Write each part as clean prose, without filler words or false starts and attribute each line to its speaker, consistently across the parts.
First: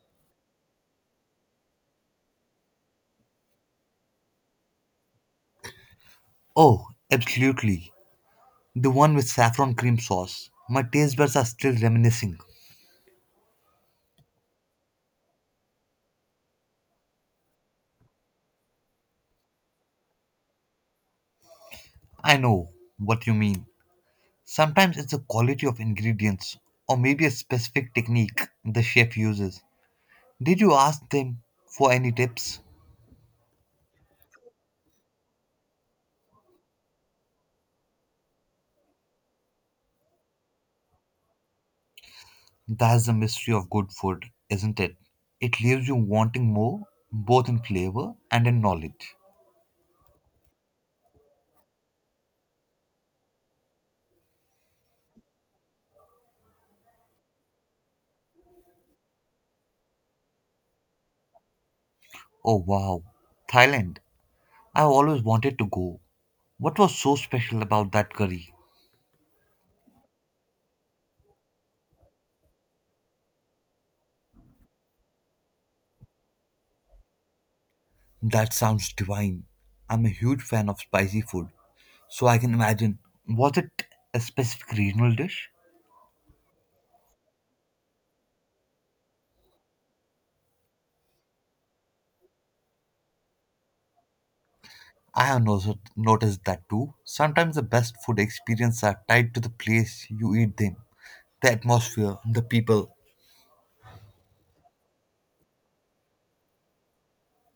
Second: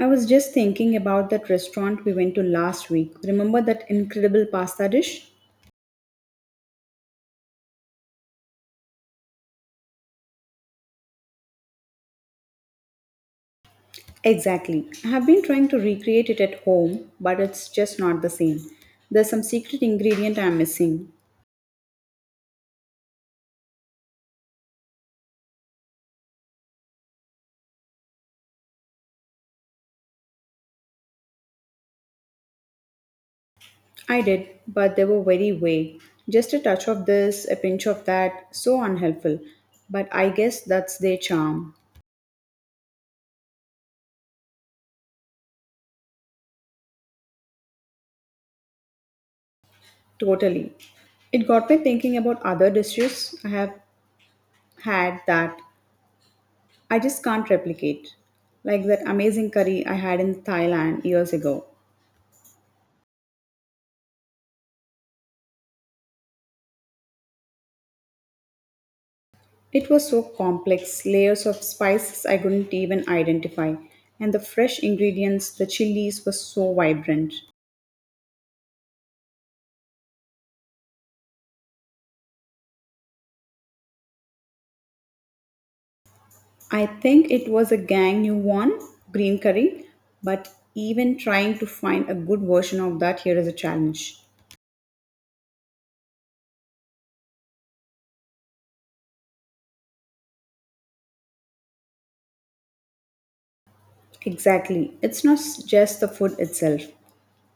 Speaker 1: I was just thinking about that restaurant we went to last week. Remember that incredible pasta dish?
Speaker 2: Oh, absolutely. The one with saffron cream sauce. My taste buds are still reminiscing.
Speaker 1: Exactly. I have been trying to recreate it at home, but it's just not the same. There's some secret ingredient I'm missing.
Speaker 2: I know what you mean. Sometimes it's the quality of ingredients or maybe a specific technique the chef uses. Did you ask them for any tips?
Speaker 1: I did, but they were very vague. Just a touch of this, a pinch of that, so unhelpful. But I guess that's their charm.
Speaker 2: That's the mystery of good food, isn't it? It leaves you wanting more, both in flavor and in knowledge.
Speaker 1: Totally. It got me thinking about other dishes I have had that I just can't replicate. Like that amazing curry I had in Thailand years ago.
Speaker 2: Oh wow, Thailand. I always wanted to go. What was so special about that curry?
Speaker 1: It was so complex, layers of spices I couldn't even identify. And the fresh ingredients, the chilies, were so vibrant.
Speaker 2: That sounds divine. I'm a huge fan of spicy food, so I can imagine. Was it a specific regional dish?
Speaker 1: I think it was a gang new one, green curry, but even trying to find a good version of that here is a challenge.
Speaker 2: I have also noticed that too. Sometimes the best food experiences are tied to the place you eat them, the atmosphere, the people.
Speaker 1: Exactly. It's not s- just the food itself,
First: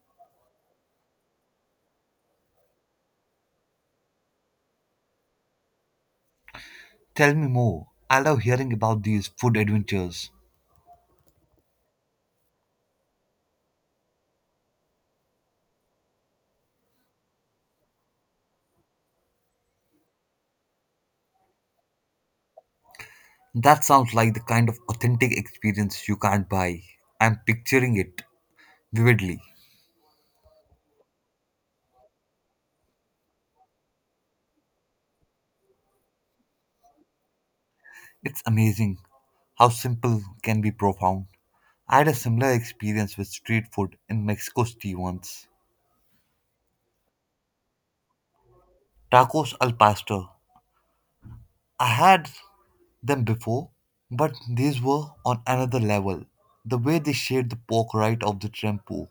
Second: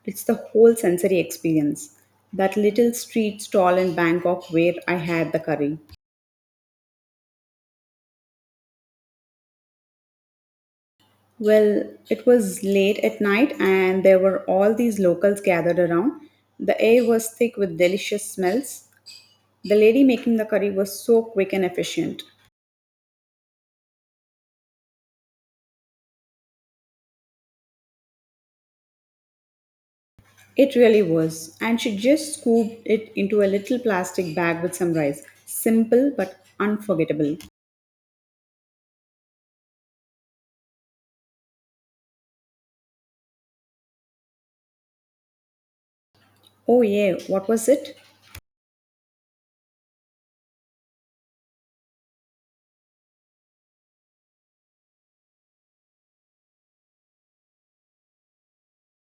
Speaker 1: it's the whole sensory experience. That little street stall in Bangkok where I had the curry.
Speaker 2: Tell me more. I love hearing about these food adventures.
Speaker 1: Well, it was late at night, and there were all these locals gathered around. The air was thick with delicious smells. The lady making the curry was so quick and efficient.
Speaker 2: That sounds like the kind of authentic experience you can't buy. I'm picturing it vividly.
Speaker 1: It really was. And she just scooped it into a little plastic bag with some rice. Simple but unforgettable.
Speaker 2: It's amazing how simple can be profound. I had a similar experience with street food in Mexico City once.
Speaker 1: Oh, yeah, what was it?
Speaker 2: Tacos al pastor. I had them before, but these were on another level. The way they shaved the pork right off the tempo,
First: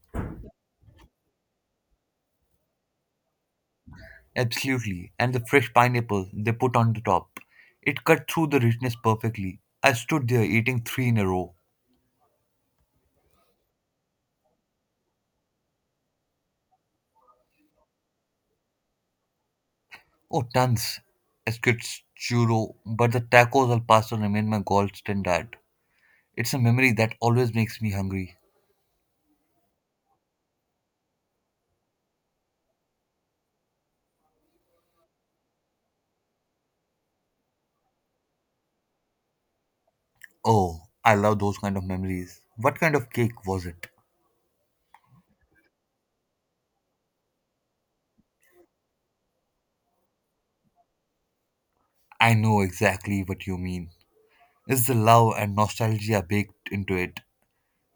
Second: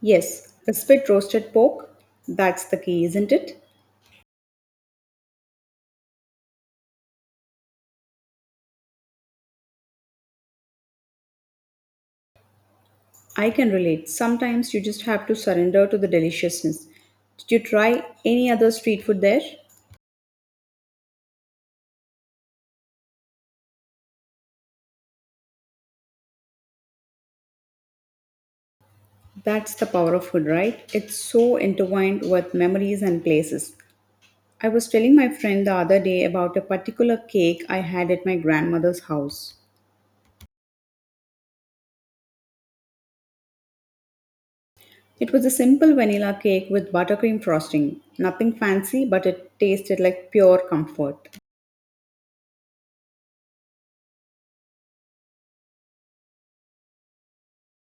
Speaker 1: Yes, the spit roasted pork. That's the key, isn't it?
Speaker 2: absolutely, and the fresh pineapple they put on the top. It cut through the richness perfectly. I stood there eating three in a row.
Speaker 1: I can relate. Sometimes you just have to surrender to the deliciousness. Did you try any other street food there?
Speaker 2: Oh, tons. Escuchuro, churro, but the tacos al pastor remain my gold standard. It's a memory that always makes me hungry.
Speaker 1: That's the power of food, right? It's so intertwined with memories and places. I was telling my friend the other day about a particular cake I had at my grandmother's house.
Speaker 2: Oh, I love those kind of memories. What kind of cake was it?
Speaker 1: It was a simple vanilla cake with buttercream frosting. Nothing fancy, but it tasted like pure comfort.
Speaker 2: I know exactly what you mean. Is the love and nostalgia baked into it?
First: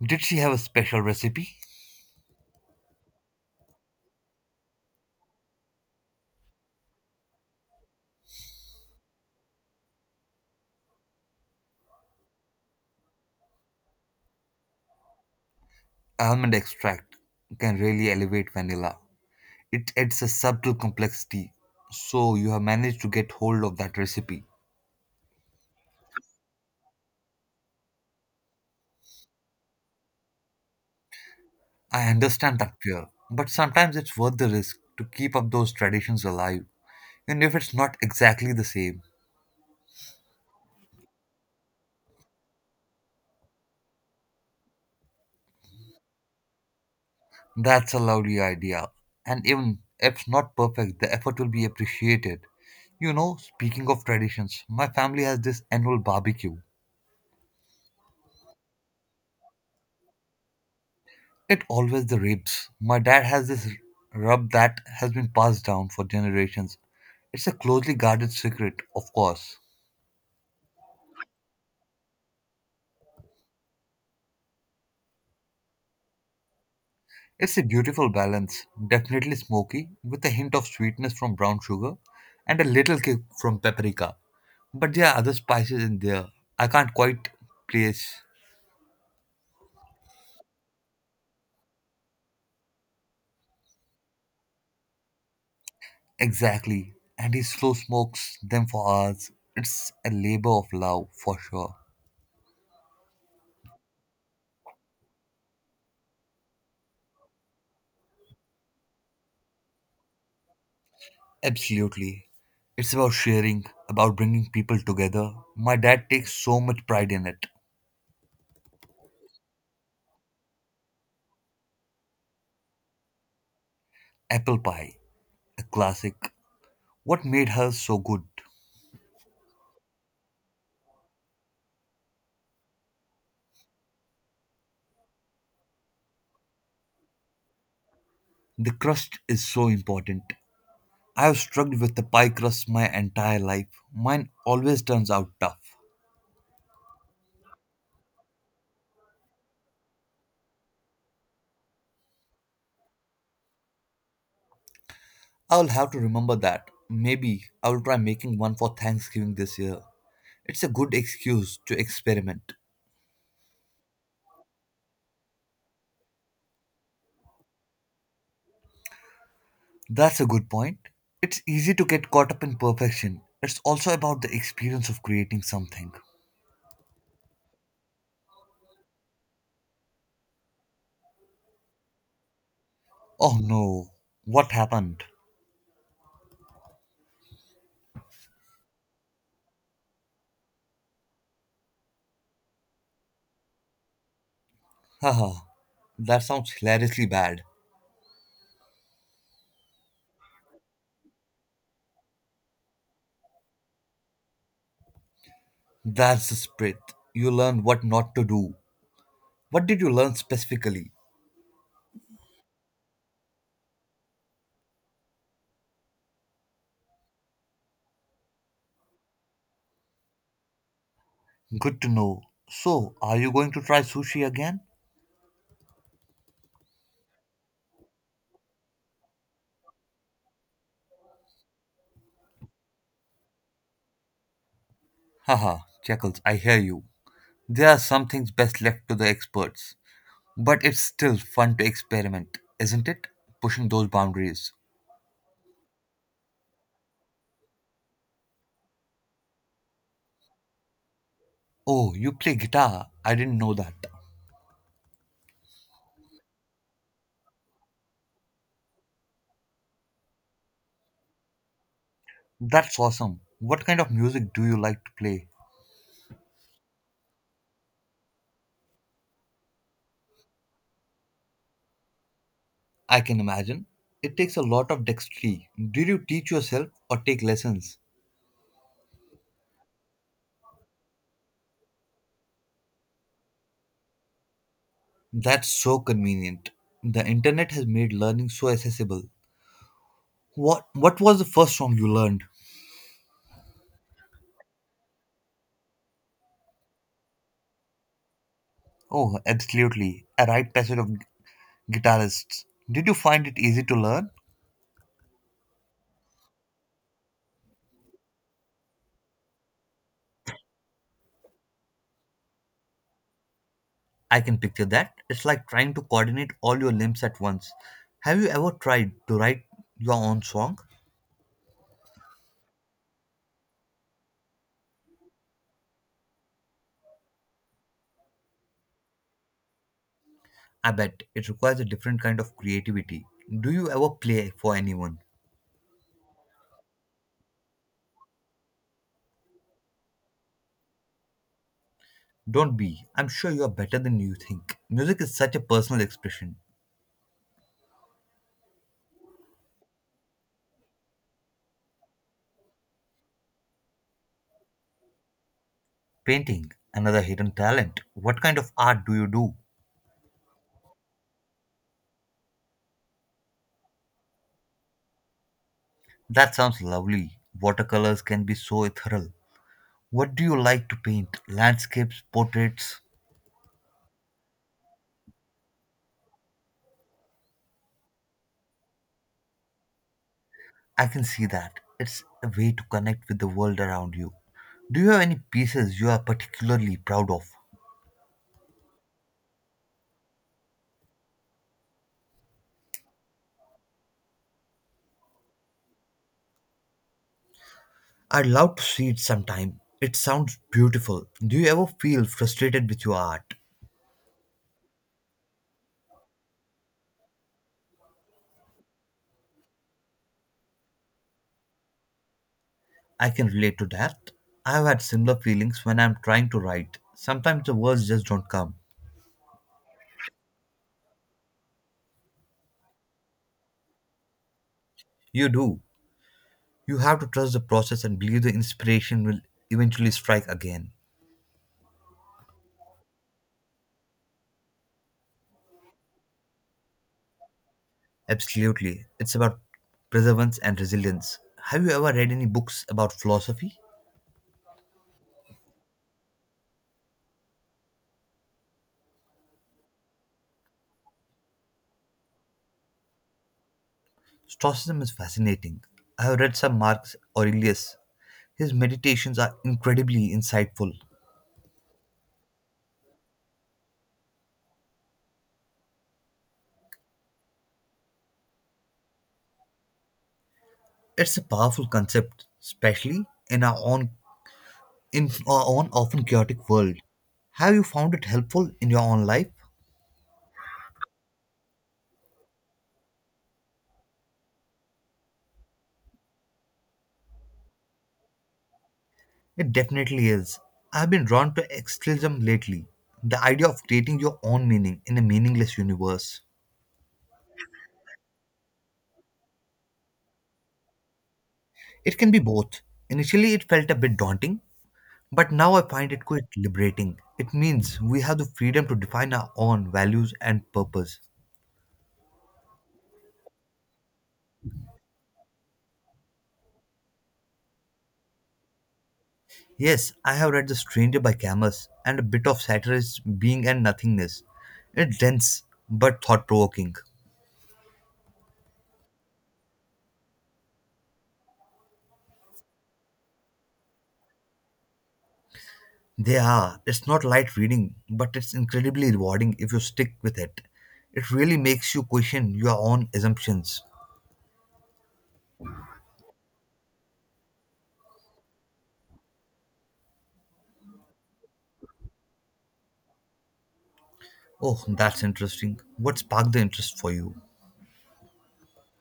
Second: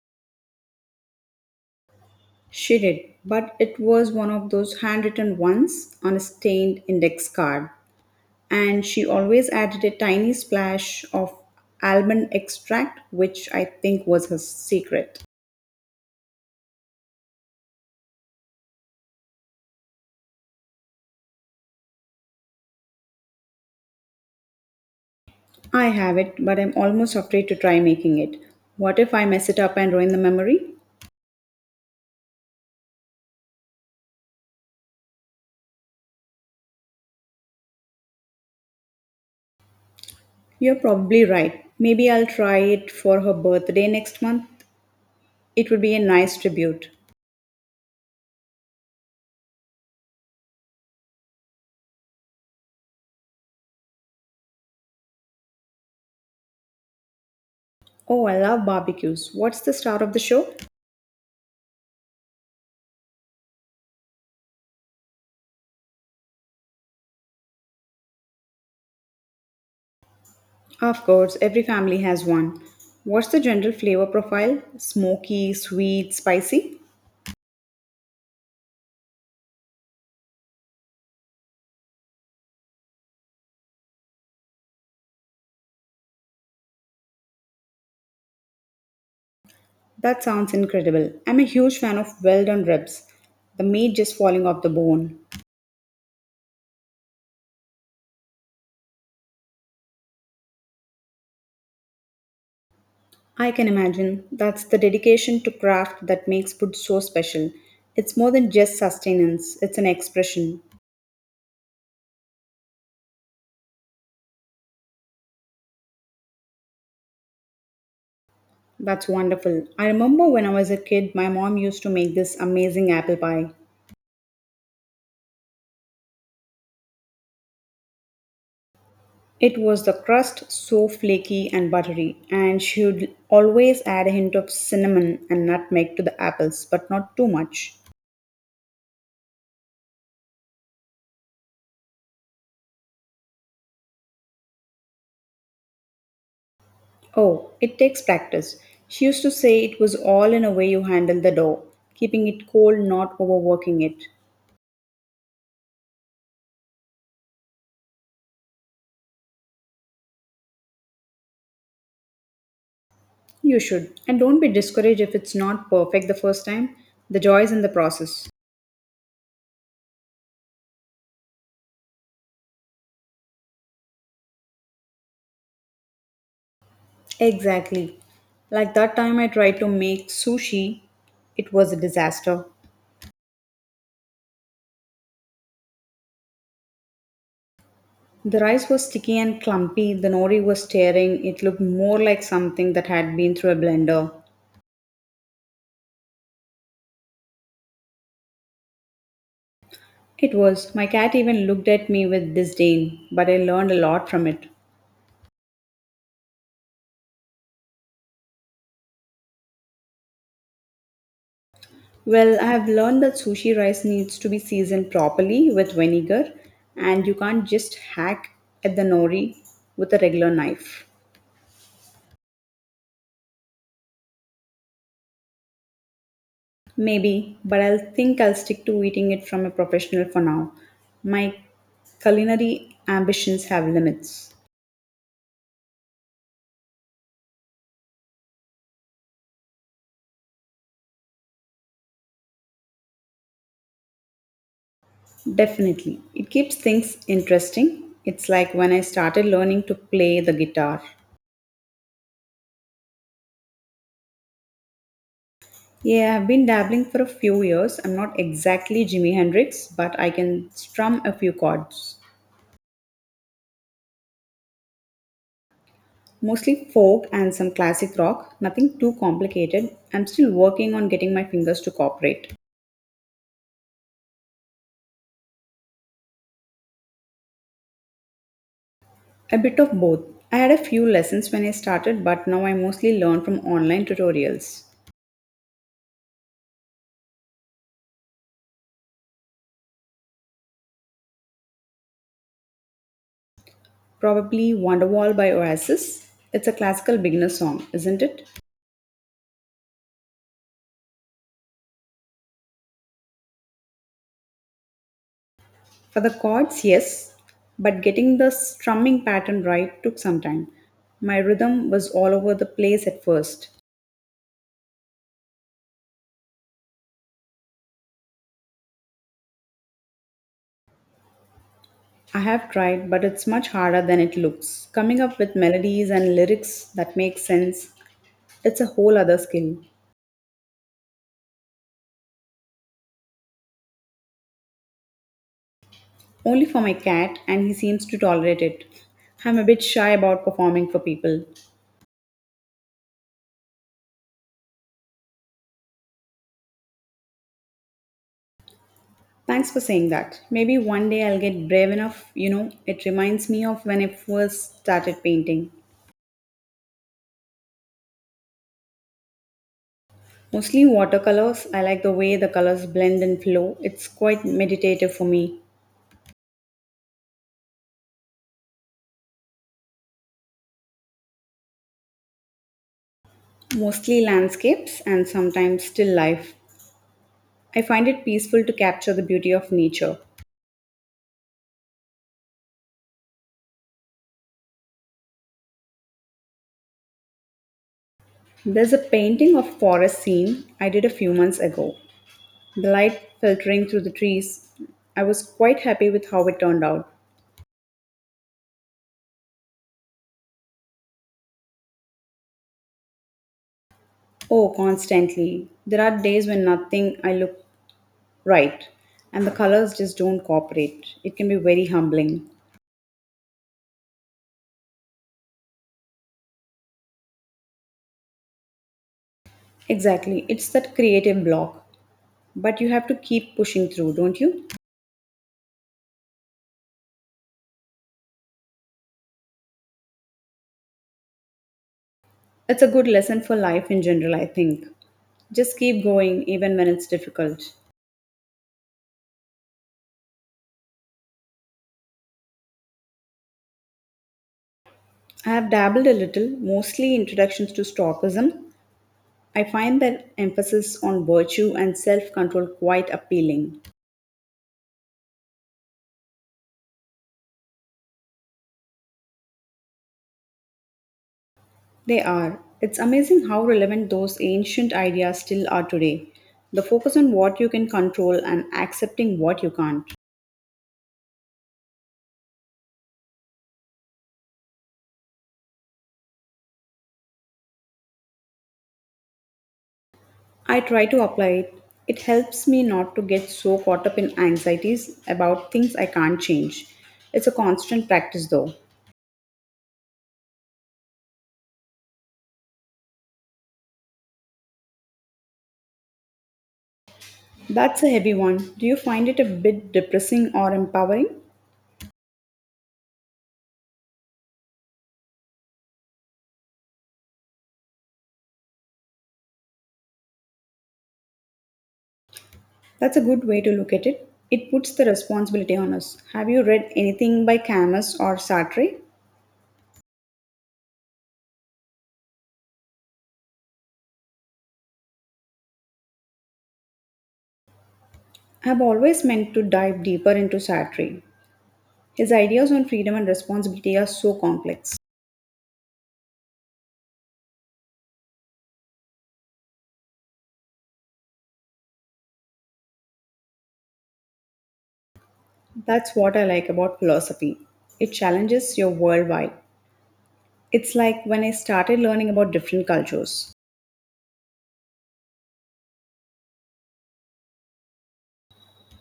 Speaker 2: Did she have a special recipe?
Speaker 1: She did, but it was one of those handwritten ones on a stained index card. And she always added a tiny splash of almond extract, which I think was her secret.
Speaker 2: Almond extract can really elevate vanilla. It adds a subtle complexity. So you have managed to get hold of that recipe.
Speaker 1: I have it, but I'm almost afraid to try making it. What if I mess it up and ruin the memory?
Speaker 2: I understand that fear, but sometimes it's worth the risk to keep up those traditions alive, even if it's not exactly the same.
Speaker 1: You're probably right. Maybe I'll try it for her birthday next month. It would be a nice tribute.
Speaker 2: That's a lovely idea. And even if not perfect, the effort will be appreciated. You know, speaking of traditions, my family has this annual barbecue.
Speaker 1: Oh, I love barbecues. What's the star of the show?
Speaker 2: It always the ribs. My dad has this rub that has been passed down for generations. It's a closely guarded secret, of course.
Speaker 1: Of course, every family has one. What's the general flavor profile? Smoky, sweet, spicy?
Speaker 2: It's a beautiful balance, definitely smoky, with a hint of sweetness from brown sugar and a little kick from paprika. But there are other spices in there I can't quite place.
Speaker 1: That sounds incredible. I'm a huge fan of well done ribs, the meat just falling off the bone.
Speaker 2: Exactly. And he slow smokes them for hours. It's a labor of love, for sure.
Speaker 1: I can imagine. That's the dedication to craft that makes food so special. It's more than just sustenance, it's an expression.
Speaker 2: Absolutely. It's about sharing, about bringing people together. My dad takes so much pride in it.
Speaker 1: That's wonderful. I remember when I was a kid, my mom used to make this amazing apple pie.
Speaker 2: Apple pie, a classic. What made her so good?
Speaker 1: It was the crust so flaky and buttery, and she would always add a hint of cinnamon and nutmeg to the apples, but not too much.
Speaker 2: The crust is so important. I have struggled with the pie crust my entire life. Mine always turns out tough.
Speaker 1: Oh, it takes practice. She used to say it was all in a way you handle the dough, keeping it cold, not overworking it.
Speaker 2: I'll have to remember that. Maybe I'll try making one for Thanksgiving this year. It's a good excuse to experiment.
Speaker 1: You should. And don't be discouraged if it's not perfect the first time. The joy is in the process.
Speaker 2: That's a good point. It's easy to get caught up in perfection. It's also about the experience of creating something.
Speaker 1: Exactly. Like that time I tried to make sushi, it was a disaster.
Speaker 2: Oh no, what happened?
Speaker 1: The rice was sticky and clumpy, the nori was tearing, it looked more like something that had been through a blender.
Speaker 2: Haha, that sounds hilariously bad.
Speaker 1: It was. My cat even looked at me with disdain, but I learned a lot from it.
Speaker 2: That's the spirit. You learn what not to do. What did you learn specifically?
Speaker 1: Well, I have learned that sushi rice needs to be seasoned properly with vinegar, and you can't just hack at the nori with a regular knife.
Speaker 2: Good to know. So, are you going to try sushi again?
Speaker 1: Maybe, but I'll think I'll stick to eating it from a professional for now. My culinary ambitions have limits.
Speaker 2: Haha, Chuckles, I hear you. There are some things best left to the experts. But it's still fun to experiment, isn't it? Pushing those boundaries.
Speaker 1: Definitely. It keeps things interesting. It's like when I started learning to play the guitar.
Speaker 2: Oh, you play guitar? I didn't know that.
Speaker 1: Yeah, I've been dabbling for a few years. I'm not exactly Jimi Hendrix, but I can strum a few chords.
Speaker 2: That's awesome. What kind of music do you like to play?
Speaker 1: Mostly folk and some classic rock, nothing too complicated. I'm still working on getting my fingers to cooperate.
Speaker 2: I can imagine. It takes a lot of dexterity. Did you teach yourself or take lessons?
Speaker 1: A bit of both. I had a few lessons when I started, but now I mostly learn from online tutorials.
Speaker 2: That's so convenient. The internet has made learning so accessible. What was the first song you learned?
Speaker 1: Probably Wonderwall by Oasis. It's a classical beginner song, isn't it?
Speaker 2: Oh, absolutely. A rite passage of guitarists. Did you find it easy to learn?
Speaker 1: For the chords, yes, but getting the strumming pattern right took some time. My rhythm was all over the place at first.
Speaker 2: I can picture that. It's like trying to coordinate all your limbs at once. Have you ever tried to write your own song?
Speaker 1: I have tried, but it's much harder than it looks. Coming up with melodies and lyrics that make sense, it's a whole other skill.
Speaker 2: I bet it requires a different kind of creativity. Do you ever play for anyone?
Speaker 1: Only for my cat, and he seems to tolerate it. I'm a bit shy about performing for people.
Speaker 2: Don't be. I'm sure you are better than you think. Music is such a personal expression.
Speaker 1: Thanks for saying that. Maybe one day I'll get brave enough. It reminds me of when I first started painting.
Speaker 2: Painting, another hidden talent. What kind of art do you do?
Speaker 1: Mostly watercolors, I like the way the colors blend and flow. It's quite meditative for me.
Speaker 2: That sounds lovely. Watercolors can be so ethereal. What do you like to paint? Landscapes, portraits?
Speaker 1: Mostly landscapes and sometimes still life. I find it peaceful to capture the beauty of nature.
Speaker 2: I can see that. It's a way to connect with the world around you. Do you have any pieces you are particularly proud of?
Speaker 1: There's a painting of forest scene I did a few months ago. The light filtering through the trees. I was quite happy with how it turned out.
Speaker 2: I'd love to see it sometime. It sounds beautiful. Do you ever feel frustrated with your art?
Speaker 1: Oh, constantly. There are days when nothing I look right and the colors just don't cooperate. It can be very humbling.
Speaker 2: I can relate to that. I've had similar feelings when I'm trying to write. Sometimes the words just don't come.
Speaker 1: Exactly. It's that creative block. But you have to keep pushing through, don't you?
Speaker 2: You do. You have to trust the process and believe the inspiration will eventually strike again.
Speaker 1: It's a good lesson for life in general, I think. Just keep going even when it's difficult.
Speaker 2: Absolutely. It's about perseverance and resilience. Have you ever read any books about philosophy?
Speaker 1: I have dabbled a little, mostly introductions to Stoicism. I find their emphasis on virtue and self control quite appealing.
Speaker 2: Stoicism is fascinating. I have read some Marcus Aurelius. His meditations are incredibly insightful.
Speaker 1: They are. It's amazing how relevant those ancient ideas still are today. The focus on what you can control and accepting what you can't.
Speaker 2: It's a powerful concept, especially in our own in our own often chaotic world. Have you found it helpful in your own life?
Speaker 1: I try to apply it. It helps me not to get so caught up in anxieties about things I can't change. It's a constant practice though.
Speaker 2: It definitely is. I've been drawn to existentialism lately, the idea of creating your own meaning in a meaningless universe.
Speaker 1: That's a heavy one. Do you find it a bit depressing or empowering?
Speaker 2: It can be both. Initially, it felt a bit daunting, but now I find it quite liberating. It means we have the freedom to define our own values and purpose.
Speaker 1: That's a good way to look at it. It puts the responsibility on us. Have you read anything by Camus or Sartre?
Speaker 2: Yes, I have read The Stranger by Camus, and a bit of satire is Being and Nothingness. It's dense but thought provoking.
Speaker 1: I've always meant to dive deeper into Sartre. His ideas on freedom and responsibility are so complex.
Speaker 2: They are. It's not light reading, but it's incredibly rewarding if you stick with it. It really makes you question your own assumptions.
Speaker 1: That's what I like about philosophy. It challenges your worldwide. It's like when I started learning about different cultures.
Speaker 2: Oh, that's interesting. What sparked the interest for you?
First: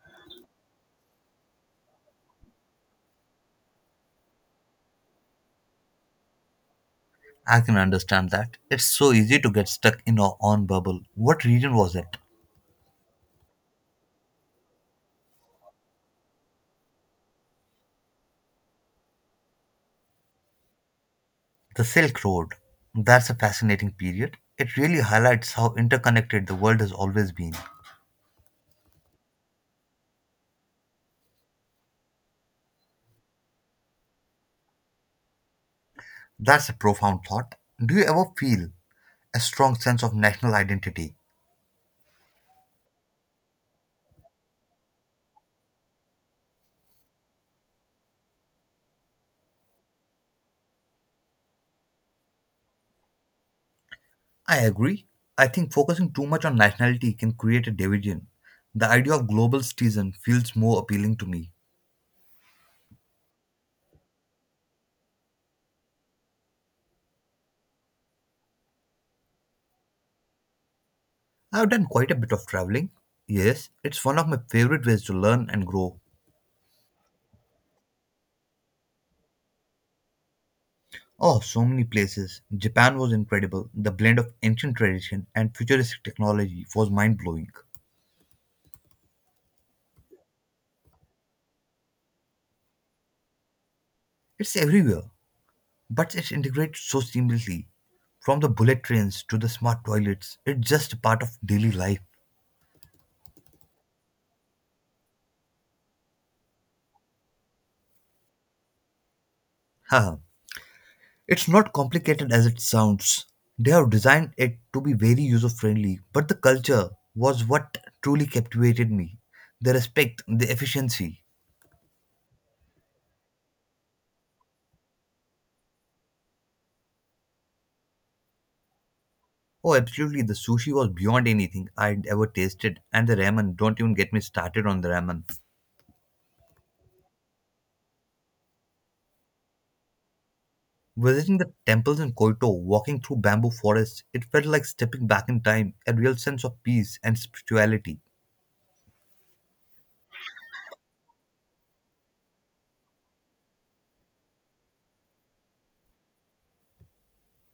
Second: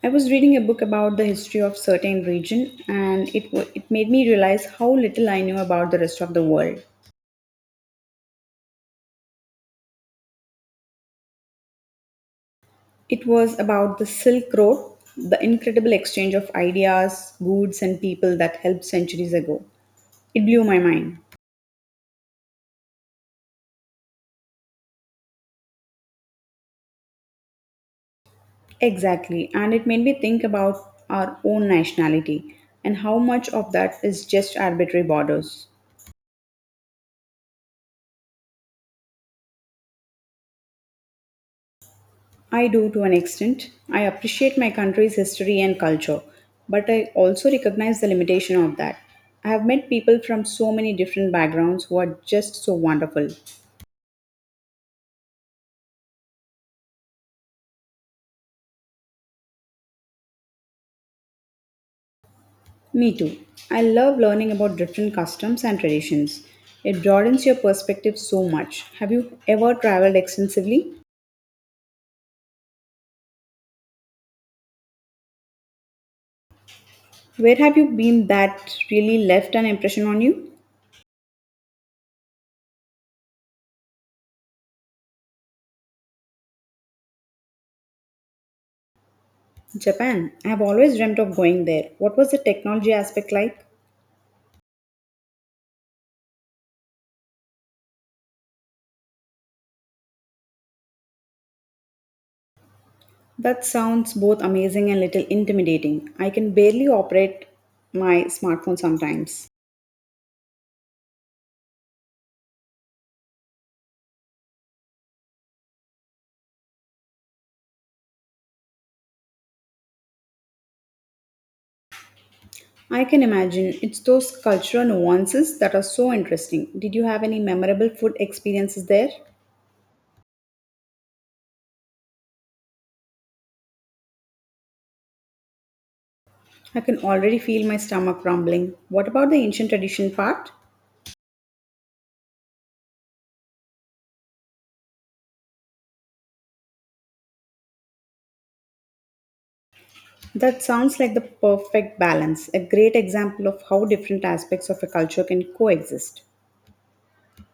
Speaker 1: I was reading a book about the history of certain region and it made me realize how little I knew about the rest of the world.
Speaker 2: I can understand that. It's so easy to get stuck in our own bubble. What region was it?
Speaker 1: It was about the Silk Road, the incredible exchange of ideas, goods, and people that helped centuries ago. It blew my mind.
Speaker 2: The Silk Road. That's a fascinating period. It really highlights how interconnected the world has always been.
Speaker 1: Exactly, and it made me think about our own nationality and how much of that is just arbitrary borders.
Speaker 2: That's a profound thought. Do you ever feel a strong sense of national identity?
Speaker 1: I do to an extent. I appreciate my country's history and culture, but I also recognize the limitation of that. I have met people from so many different backgrounds who are just so wonderful.
Speaker 2: I agree. I think focusing too much on nationality can create a division. The idea of global citizen feels more appealing to me.
Speaker 1: Me too. I love learning about different customs and traditions. It broadens your perspective so much. Have you ever traveled extensively?
Speaker 2: I've done quite a bit of traveling. Yes, it's one of my favorite ways to learn and grow.
Speaker 1: Where have you been that really left an impression on you?
Speaker 2: Oh, so many places. Japan was incredible. The blend of ancient tradition and futuristic technology was mind blowing.
Speaker 1: Japan. I have always dreamt of going there. What was the technology aspect like?
Speaker 2: It's everywhere. But it integrates so seamlessly. From the bullet trains to the smart toilets, it's just a part of daily life.
Speaker 1: That sounds both amazing and little intimidating. I can barely operate my smartphone sometimes.
Speaker 2: Haha, it's not complicated as it sounds. They have designed it to be very user friendly, but the culture was what truly captivated me. The respect, the efficiency.
Speaker 1: I can imagine it's those cultural nuances that are so interesting. Did you have any memorable food experiences there?
Speaker 2: Oh, absolutely, the sushi was beyond anything I'd ever tasted, and the ramen, don't even get me started on the ramen.
Speaker 1: I can already feel my stomach rumbling. What about the ancient tradition part?
Speaker 2: Visiting the temples in Kyoto, walking through bamboo forests, it felt like stepping back in time, a real sense of peace and spirituality.
Speaker 1: That sounds like the perfect balance, a great example of how different aspects of a culture can coexist.